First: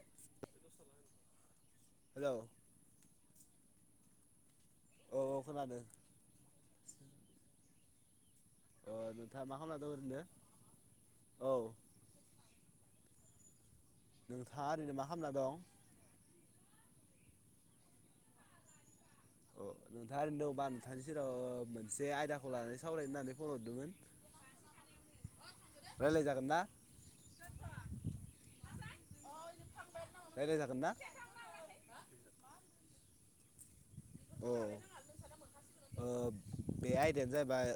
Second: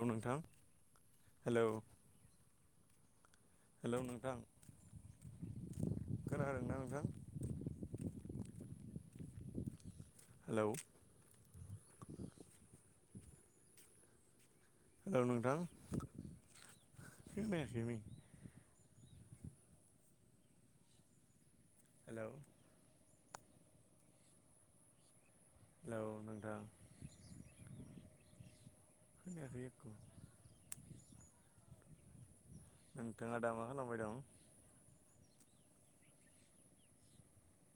औ नोंथां hello. Hello hello नोंथां। औ औ खोनादों। खोनादोंना नोंथां? ओ नोंथाङा मा खालामना दं ओरैनो? हेलौ औ नोंथाङा ओरैनो मा औ खालामना दं नोंथां [unintelligible] अ नोंथाङा ओरैनो दंबा नोंथांनि सेराव मोनसे हेलौ आयदाखौ लानानै सावरायनो होननानै फन हरदोंमोन, हेलौ नोंथां रायलायजागोनना? [unintelligible] रायलायजागोन ना? नोंथाङा दा मा खालामबाय दं? अ बे आयदायानो जाहैबाय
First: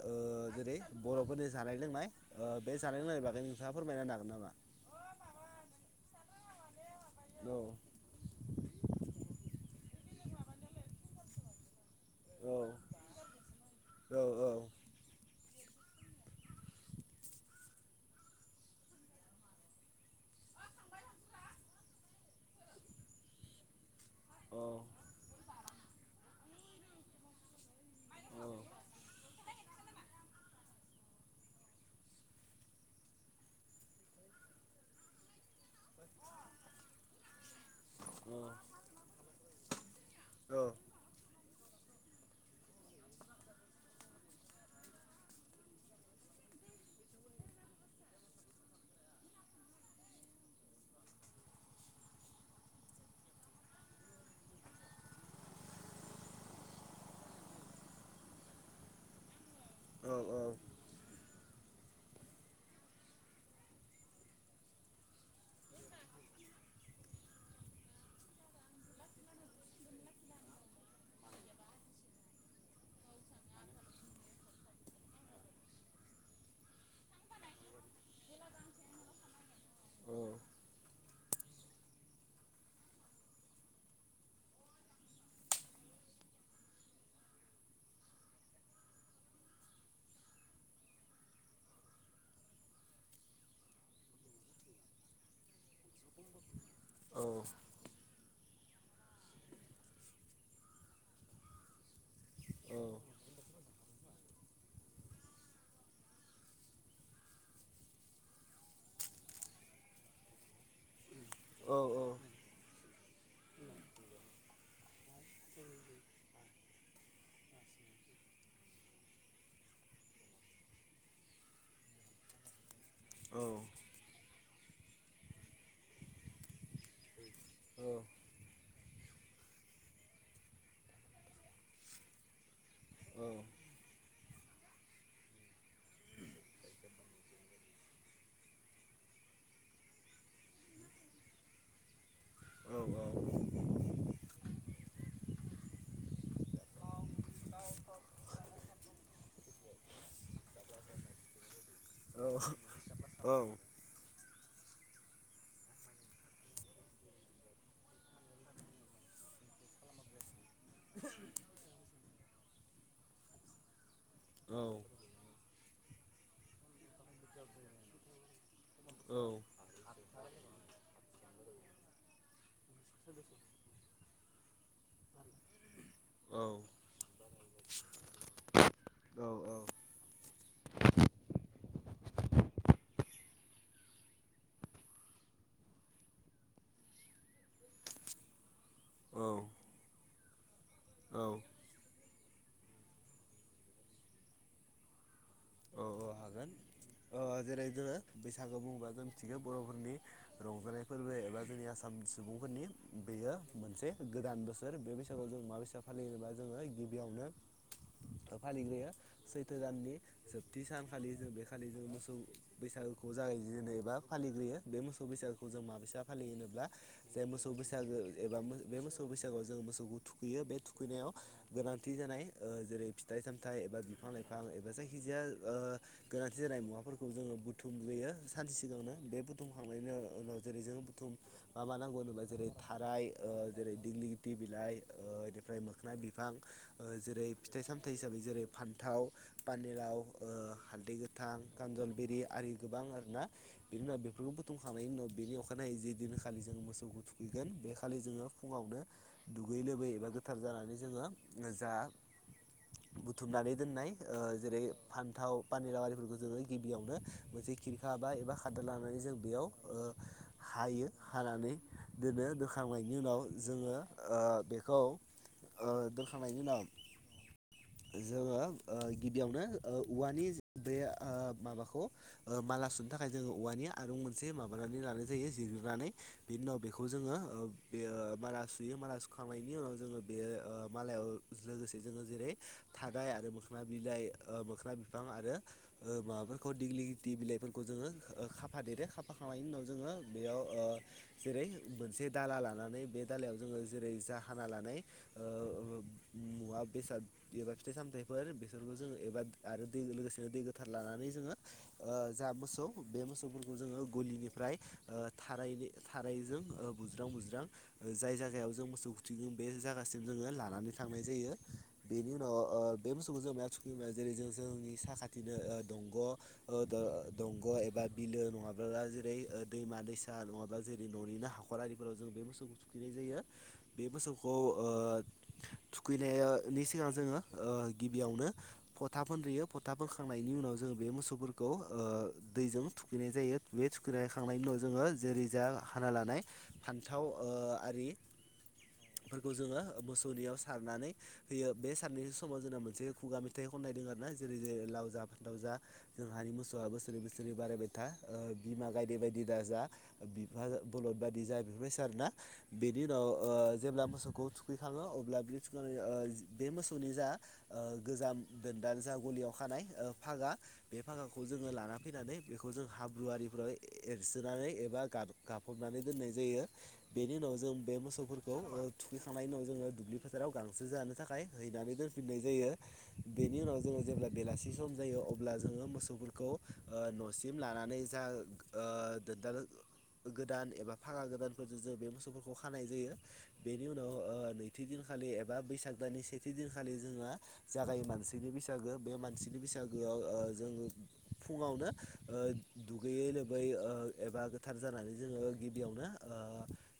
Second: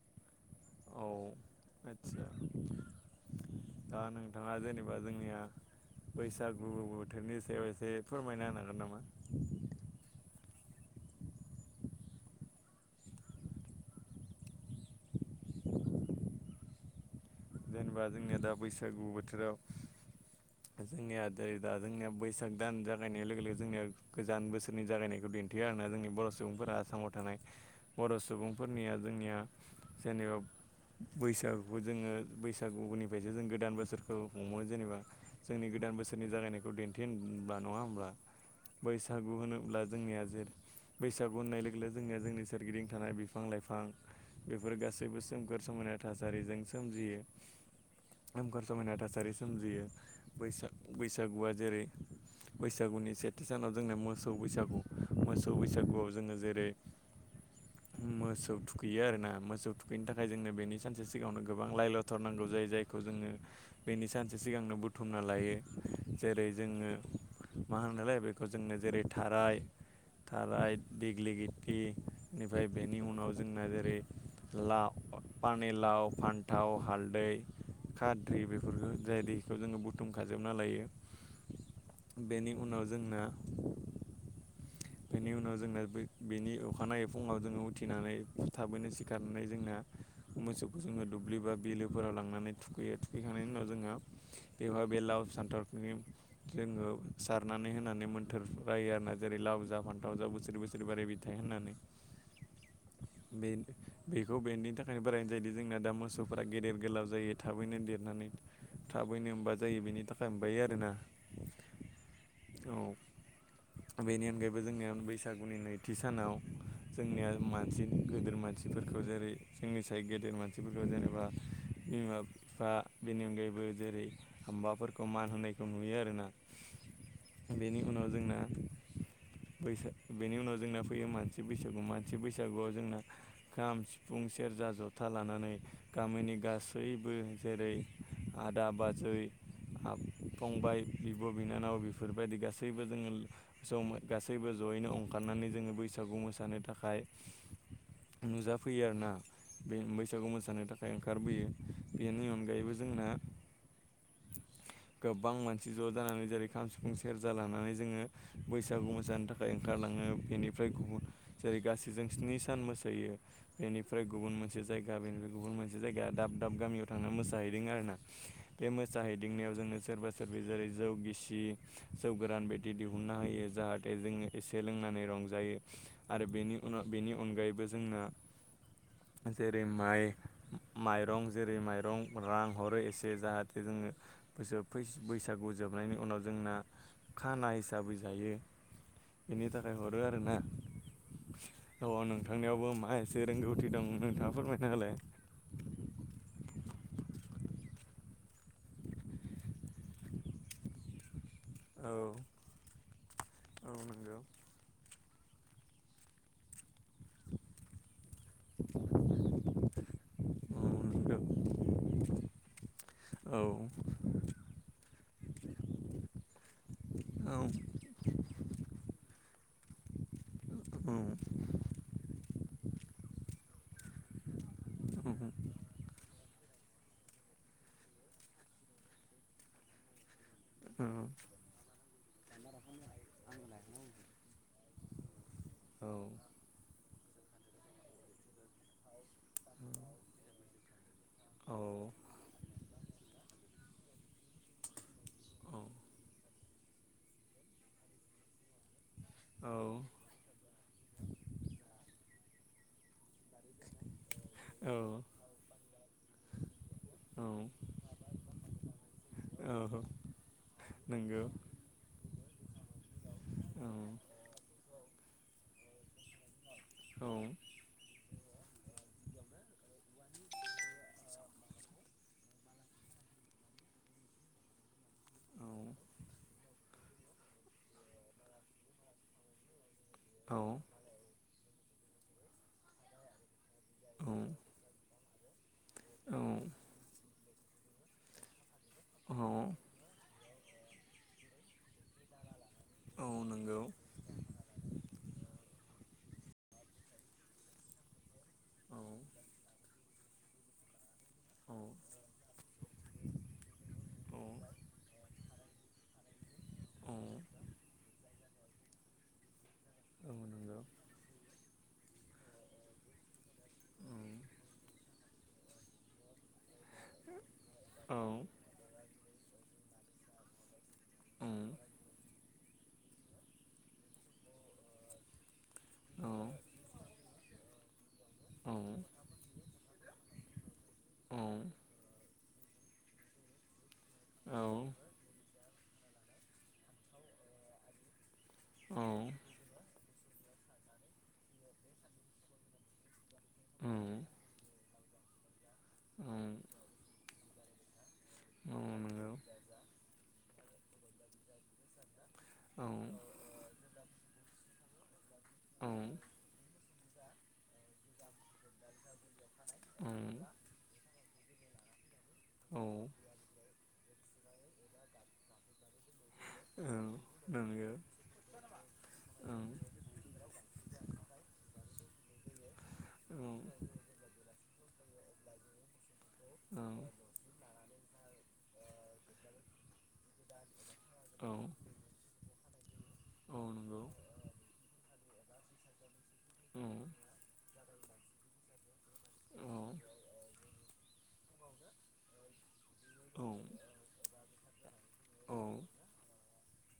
जेरै औ बर'फोरनि जानाय लोंनाय आदसा बे जानाय लोंनायनि बागै नोंथाङा दा फोरमायना हागोन नामा? नोंथाङा जेनेबा जोंनिया बैसागु बोथोरनि औ सायाव एसे फोरमायना होनो हागोन नामा? औ औ औ [unintelligible] जेनेबा जोंनिया दा बैसागु बोथोराव जोंनिया जेरै दा जोंनिया बैसाग दान जागायनाय लोगो लोगो जोंनिया गोजान औ बोसोरनि जागायनायखौ दिन्थियो आरोना जोंनि बर' सुबुंफोरा आसामाव थानाय बर' सुबुंफोरनिया जोंनिया जेनेबा बैसागुखौ जोङो बैसागुनिफ्रायसो जों गोदान बोसोरखौ हमो जेनेबा। जोंनि गोदान बोसोरनि जागायनायखौ दिन्थिबा नङा होनब्ला बैसागु होनोब्ला जोंनिया जेरै औ बैसागु होननाय लोगो लोगो जोंनिया जोंनि सोरगिदिं थानाय बिफां लाइफां बेफोर गासैबो सोमखोर समायना थासारिजों सोमजियो। सोमखोर समायना थासारि सोमजियो बैस-बैसागुआ जेरै बैसागुनि सेथि सानाव जोंना मोसौ बैसागु मोसौ बैसागुआव जोङो जेरै [inaudible] मोसौ थुखैयो आरोना मोसौ थुखैनो औ थाखाय जोंनो बेनि सानसे सिगाङावनो गोबां लाइ ल' बुथारनांगौ जायो जायखौ जोङो बेनि सानसे सिगांनो बुथुमना लायो जेरै जोङो मा होननायलाय बेखौ जोंनो जेरै थाराय थाराइ दिग्लिलिटि बेनिफ्राय बेनि उनाव जोंना जेरै ला-पानि लाव, फानथाव हालदै खाद्रि बेफोरखौ जाय दैखौ जोङो बुथुम खाजोबना लायो। बेनि उनाव जोंना बेनि उनाव जोंना बेनि अखानायै फुङाव जोङो उथिनानै थाबैनो सिखारनानै जोंना मोसौखौ जोङो दुब्लि बा बिलोफोराव लांनानै थुखैयो, थुखैखांनायनि उनाव जोङो बेहाय बेलाव सानथारफोरनि जोङो सारनानै होनानै मोन्थोर रायो आरोना जेरै लाव लाव फान्थाव जा बोसोरै बोसोरै बोराय थायो होननानै बेन बेखौ बेनि थाखायनो बारायनो जायोदि जोंना दा मोसौफ्रा गेदेर गोलाव जायो थाबैनो देरनानै थाबैनो [unintelligible] जायो बेनि थाखाय ओमबायो आरोना? औ औ बेनि अनगायैब बो जोंनिया बैसागुनि नैथि सानाव जोंनिया मानसि गोदोर मानसिफोरखौ जेरै जोंनि साय गेदेर मानसिफोरखौ जेनेबा बिमा बिफा बेनि अनगायैबो जेरै हबाफोरखौ मान होनायखौ नुयो आरोना? बेनि औ उनाव जोंना बैसाग बेनि उनाव जोंना फैयो मानसि बैसागु मानसि बैसागुआव जोंना औ औ खाम सिफ फुं सेरजा जथा लानानै गामिनि गासैबो जेरै आदा बाजै आब फंबाय बिब' बिनानाव बिफ बेफोरबायदि औ गासैबो जोङो सम गासैबो जयैनो अंखारनानै जोङो बैसागु मोसानो थाखाय नुजाफैयो आरोना बे बैसागु मोसानो थाखाय ओंखारबोयो। बेनि अनगायैबो जोंना गोबां मानसि ज' जानानै जेरै खाम सिफुं सेरजा लानानै जोङो बैस सागु मोसानो थाखाय ओंखारलाङो बेनिफ्राय गुबुन जेरै गासैजों स्नि सान मोसायो। बेनिफ्राय गुबुन मोनसे जायगा बेनिफ्राय गुबुन मोन से जायगा दाब दाब गामियाव थांनानै मोसाहैदों आरोना? बे औ मोसाहैदिंनायाव जोङो सोरबा सोरबा जेरै जौ गिसि जौ गोरान बायदि दिहुननो हायो। हाथे जों एसे लोंनानै रंजायो। आरो बेनि उनाव बेनि अनगायैबो जोंना औ जेरै माइ माइरं जेरै माइरं रां हरो एसे जाहाथे जोङो बोसोराव फैस बैसागु जोबनायनि उनाव जोंना खाना हिसाबै जायो। बेनि थाखाय हद बो आरोना? औ औ नोंथांनियावबो मा एसे रोंगौथि दं नोंथाङा फोरमायना होलाय। औ औ हागोन। ओ जेरै जोङो बैसागु बुङोबा जों मिथिगौ बर'फोरनि रंजानाय फोरबो एबा जोंनि औ आसाम सुबुंफोरनि बेयो औ मोनसे नंगौ गोदान बोसोर बे बैस सागोव जों माबायसा फालियोबा जोङो गिबियावनो ओ फालिबोयो सैथो दाननि औ जोबथि सानखालि नंगौ जों बे खालि जों मोसौ बैसागुखौ औ जागायजेनो एबा फालिग्रोयो। बे मोसौ बैसागुखौ जों माबायसा फालियो होनोब्ला जाय औ मोसौ बैसागो एबा मो बे मोसौ बैसागोआव जों मोसौ बो थुखैयो बे औ थुखैनायाव गोनांथि जानाय ओ जेरै फिथाइ सामथाइ एबा बिफां लाइफां एबा [unintelligible] ओ गोनांथि जानाय मुवाफोरखौ जोङो बुथुमग्रोयो सानसे सिगांनो बे बुथुमखांनायनि ओ उनाव जेरै जों बुथुम मा मा नांगौ होनोबा जेरै थाराय ओ जेरै दिग्लिगिति बिलाइ ओ ओमफ्राय मोखोना बिफां ओ जेरै फिथाइ सामथायाइ हिसाबै जेरै फान्थाव पानेलाव ओ हालदै गोथां, खानजलबिरि आरि गोबां आरो ना बिनि उनाव बेफोरखौ बुथुमखांनायनि उनाव बेनि अखानायै जि दिनखालि जोङो मोसौखौ थुखैगोन बे खालि जोङो फुङावनो दुगैयै लोबै एबा गोथार जानानै जोङो जा बुथुमनानै दोननाय ओ जेरै औ फान्थाव पानेलाव आरिफोरखौ जोङो गिबियावनो मोनसे औ खिरखा बा एबा खादा लानानै जों बेयाव औ ओ हायो नंगौ हानानै दोनो दोखांनायनि उनाव औ जोङो ओ बेखौ ओ दोनखांनायनि उनाव औ जोङो ओ गिबियावनो ओ औवानि जे ओ माबाखौ ओ माला सुनो थाखाय जोङो औवानि आरुं मोनसे माबानानै लानाय जायो जिरनानै बेनि उनाव बेखौ जोङो ओ बे माला सुयो मा सुखांनायनि उनाव जोङो बे औ ओ मालायाव लोगोसे जोङो जेरै थादाय आरो मोखोना बिलाइ ओ मोखोना बिफां आरो औ माबाफोरखौ दिग्लि बिलाइफोरखौ जोङो ओ खाफादेरो औ खाफाखांनायनि औ उनाव जोङो बेयाव जेरै मोनसे दाला लानानै बे औ नंगौ दालायाव जोङो जेरै जा हाना लानाय ओ मुवा बेसाद बेबा फिथाइ सामथाइ फोर बेसोरफोरखौ औ जोङो एबा आरो दै लोगोसेनो दै गोथार लानानै जोङो औ ओ जा मोसौ बे मोसौफोरखौ जोङो औ गलिनिफ्राय ओ थाराय थारायजों ओ औ बुज्रां बुज्रां जाय जायगायाव जों मोसौ थुगोन बे जागासिम औ जोङो नंगौ लानानै थांनाय जायो बेनि उनाव ओ बे बुस्थुखौ जों मायाव थुखियो होनबा औ जेरै जों जोंनि साखाथिनो ओ दंग' ओ दंग' एबा औ बिलो नङा बा जेरै दैमा दैसा नङाबा जेरै ननिनो हाखर आरिफोराव जों बे मोसौखौ थुखैनाय जायो बे मोसौखौ ओ औ थुखैनायनि सिगां जोङो ओ गिबियावनो औ फथा फोनग्रोयो फथा फोनखांनायनि उनाव जोङो बे मोसौफोरखौ ओ दैजों थुखैनाय जायो बे औ थुखैनायखांनायनि उनाव औ जोङो जेरै जा हाना लानाय फान्थाव ओ आरि औ खौ जोङो मोसौनियाव सारनानै होयो बे सारनाय समाव जोंना मोनसे खुगा मेथाइ खननाय दों आरोना जेरै जोङो लाव जा फान्थाव जा जोंहानि मोसौआ बोसोरे बोसोरे बारायबाय था ओ बिमा गायदे नंगौ बायदि दाजा बिफा बलद बायदि जा बेफोरबायसा आरो‌ना औ बेनि उनाव ओ जेब्ला मोसौखौ थुखैखाङो अब्ला बिनि औ नंगौ औ नंगौ औ थुखैनानै ओ बे मोसौनि जा ओ गोजाम दोनदानो जा गलियाव खानाय ओ फागा बे फागाखौ जोङो लाना फैनानै बेखौ जों हाब्रु आरिफोव एरसोनानै एबा गाफबनानै दोननाय जायो बेनि उनाव जों बे मोसौफोरखौ ओ थुखैखांनायनि उनाव जोङो दुब्लि फोथाराव गांसो जानो थाखाय हैनानै दोनफिननाय जायो बेनि उनाव जोङो जेब्ला बेलासि सम जायो अब्ला जोङो मोसौफोरखौ ओ नसिम लानानै जा ओ [unintelligible] गोदान एबा फागा गोदानफोरजों जों बे मोसौफोरखौ खानाय जायो बेनि उनाव ओ नैथि दिनखालि एबा बैसाग दाननि सेथि दिनखालि जोङा जागायो मानसिनि बैसागो बे मानसिनि बैसागोआव ओ जों फुङावनो ओ दुगैयै लोबै ओ एबा गोथार जानानै जोङो गिबियावनो ओ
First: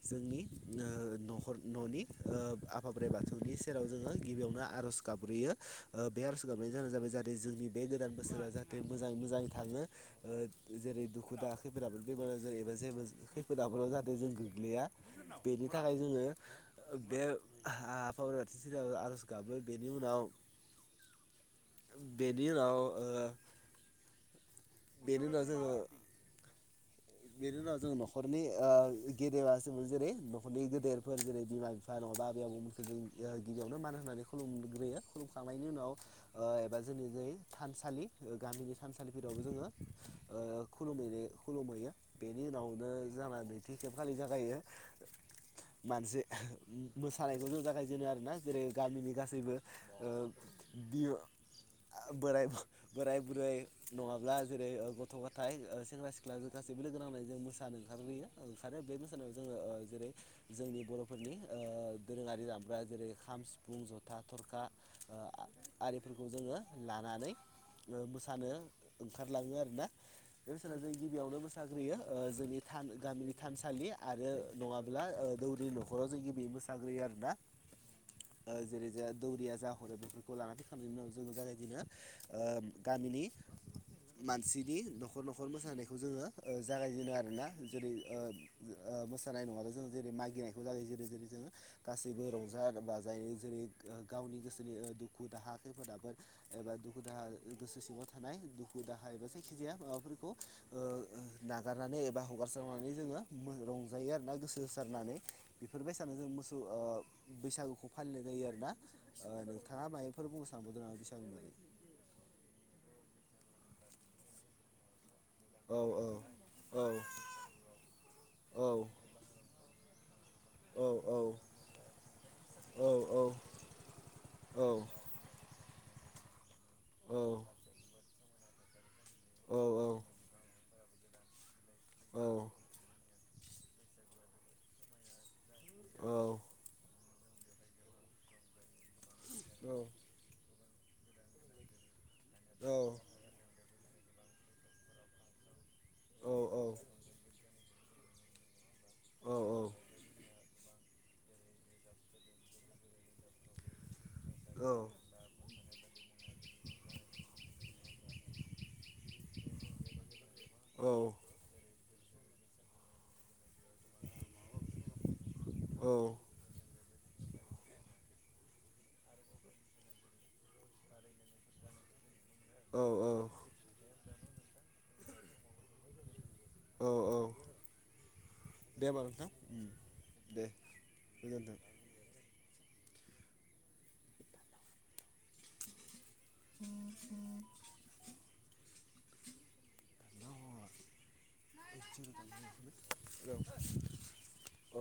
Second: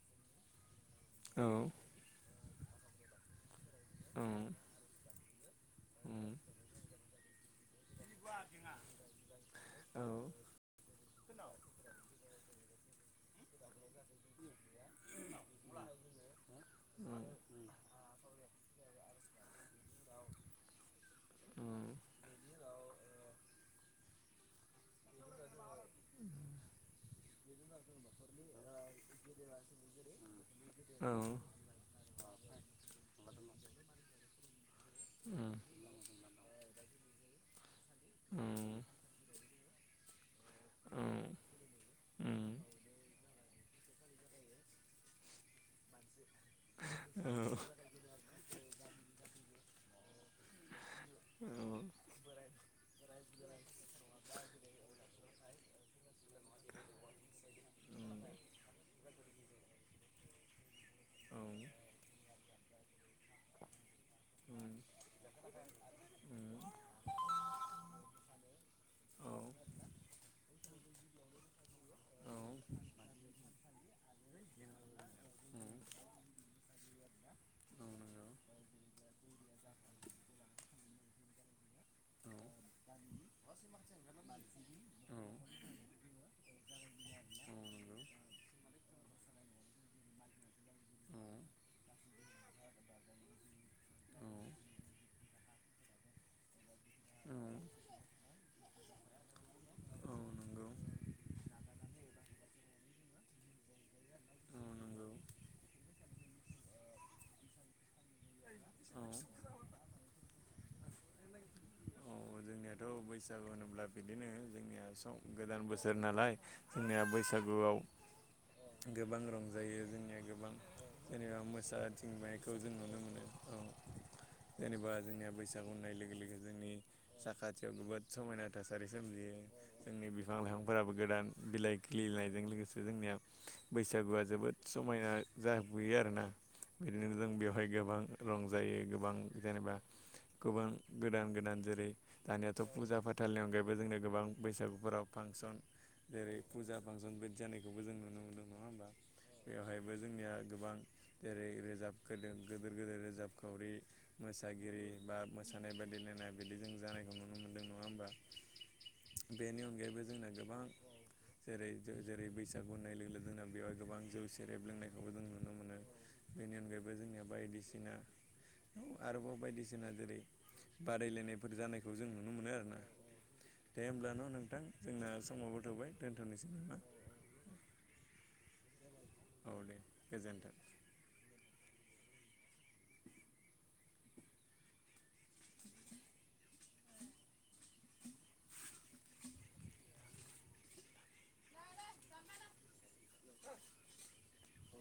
जोंनि ओ नखर ननि ओ आफा बोराइ बाथौनि सेराव जोङो गिबियावनो आर'ज गाबग्रोयो ओ बे आर'ज गाबनायनि जाहोनानो जाबाय जाहाथे जोंनि बे गोदान बोसोरा जाहाथे मोजाङै मोजां थाङो ओ जेरै दुखु दाह खैफोद आफोद बेमार आजार एबा जै जेबो खै फोद आफोराव जाहाथे जों गोग्लैया बेनि थाखाय जोङो बे आफा बोराइ बाथौनि सेराव आर'ज गाबो बेनि उनाव [unintelligible] बेनि उनाव ओ बेनि उनाव‌ जोङो बेनि उनाव जों नखरनि ओ गेदेमा जोङो जेरै नखरनि गेदेरफोर जेरै बिमा बिफा नङाबा आबै आबौमोनखो जों ओ गिबियावनो मान होननानै खुलुमग्रोयो खुलुमखांनायनि उनाव ओ‌ एबा जोंनि जै थानसालि गामिनि थानसालिफोरावबो जोङो ओ‌ खुलुमै खुलुम हैयो। बेनि उनावनो जाना नैथि खेब खालि जागायो मानसि औ मोसानायखौ औ जों जागायजेनो आरोना जेरै गामिनि गासैबो ओ बियो औ आ बोरय बोराय बुरै नङाब्ला जेरै गथ' गथाय ओ सेंग्रा सिख्ला गासैबो लोगो नांनाय जों मोसानो ओंखारग्रोयो ओंखारो बे मोसानायाव जोङो ओ जेरै जोंनि बर'फोरनि ओ दोरोङारि दामग्रा जेरै खाम सिफ बुं जथा थरखा आ-आरिफोरखौ जोङो लानानै ओ मोसानो ओंखारलाङो आरोना बे मोसानो जों गिबियावनो मो मोसाग्रोयो ओ जोंनि थान गामिनि थानसालि आरो नङाब्ला ओ दौरि नखराव जों गिबि मोस साग्रोयो आरोना। ओ जेरै जोहा दौरिया जाहरो बेफोरखौ लानानै खांनायनि उनाव जोङो जागायजेनो ओ गामिनि मानसिनि न'खर न'खर मोसानायखौ जोङो ओ जागायजेनो आरोना जेरै ओ ओ मोसानाय नङा'बा जों जेरै मागिनायखौ जागाय जेनो जेरै जोङो गासैबो रंजा बाजायै‌ जेरै गावनि गोसोनि ओ दुखु दाहा खैफोद आफोद एबा दुख खु दाहा गोसो सिङाव थानाय दुखु दाहा एबा जायखिजाया माबाफोरखौ ओ-ओ नागारनानै एबा हगारसारनानै जोङो मो रंजायो आरो ना गोसो होसारनानै। बेफोरबायसानो जों मोसौ ओ बैसागुखौ फालिनाय जायो आरोना ओ नोंथाङा माइंफोर बुंनो सानबावदों नामा बैसागुनि जेरै जोंनियाथ' बैसागु होनोब्ला बिदिनो जोंनिया आसम गोदान औ बोसोर नालाय औ जोंनिया बैसागुआव औ गोबां रंजायो जोंनिया गो गोबां दे होमबा जेनेबा मोसाथिंनायखौ जों नुनो मोनो औ। जेनेबा जोंनिया बैसागु होननाय लोगो लोगो जोंनि साखाथियाव जबोद समायना थासारि सोमजियो जोंनि बिफां लाइफांफोराबो गोदान बिलाइ गेलेनायजों लोगोसे जोंनिया बैसागुआ जोबोद समायना जाबोयो आरोना बिदिनो जों बेवहाय गोबां रं जायो गोबां जेनेबा गोबां गोदान गोदान जेरै दानियाथ' फुजा फाथालनि अनगायैबो जोंनो गोबां बैसागुफोराव फांसन जेरै फुजा फांसन बाइ जानायखौबो जों नुनो मोनदों नङा होमबा बेवहायबो जोंनिया गोबां जेरै रोजाबखोदों गदोर गोेदेर रोजाबखावरि मोसागिरि बा मोसानाय बादायलायनाय बिदि जों जानायखौ नुनो मोनदों नङा हबा बेनि अनगायैबो जोंना गो गोबां जेरै जेरै बैसागु होननाय लोगो लोगो जोंना बेवहाय गोबां जौ सेरेब लोंनायखौबो जों नुनो मोनो। बेनि अनगायैबो जोंनिया बायदिसिना आरोबाव बायदिसिना जेरै बादायलायनायफोर जानायखौ जों नुनो मोनो आरो औ औ। दे होमबब्ला न' नोंथां जोंना समावबो थ'बाय दोन्थ'नोसै नामा? औ औ देबा नोंथां? औ दे गोजोन्थों। गोजोन्थों। [inaudible] [unintelligible] [unintelligible] अ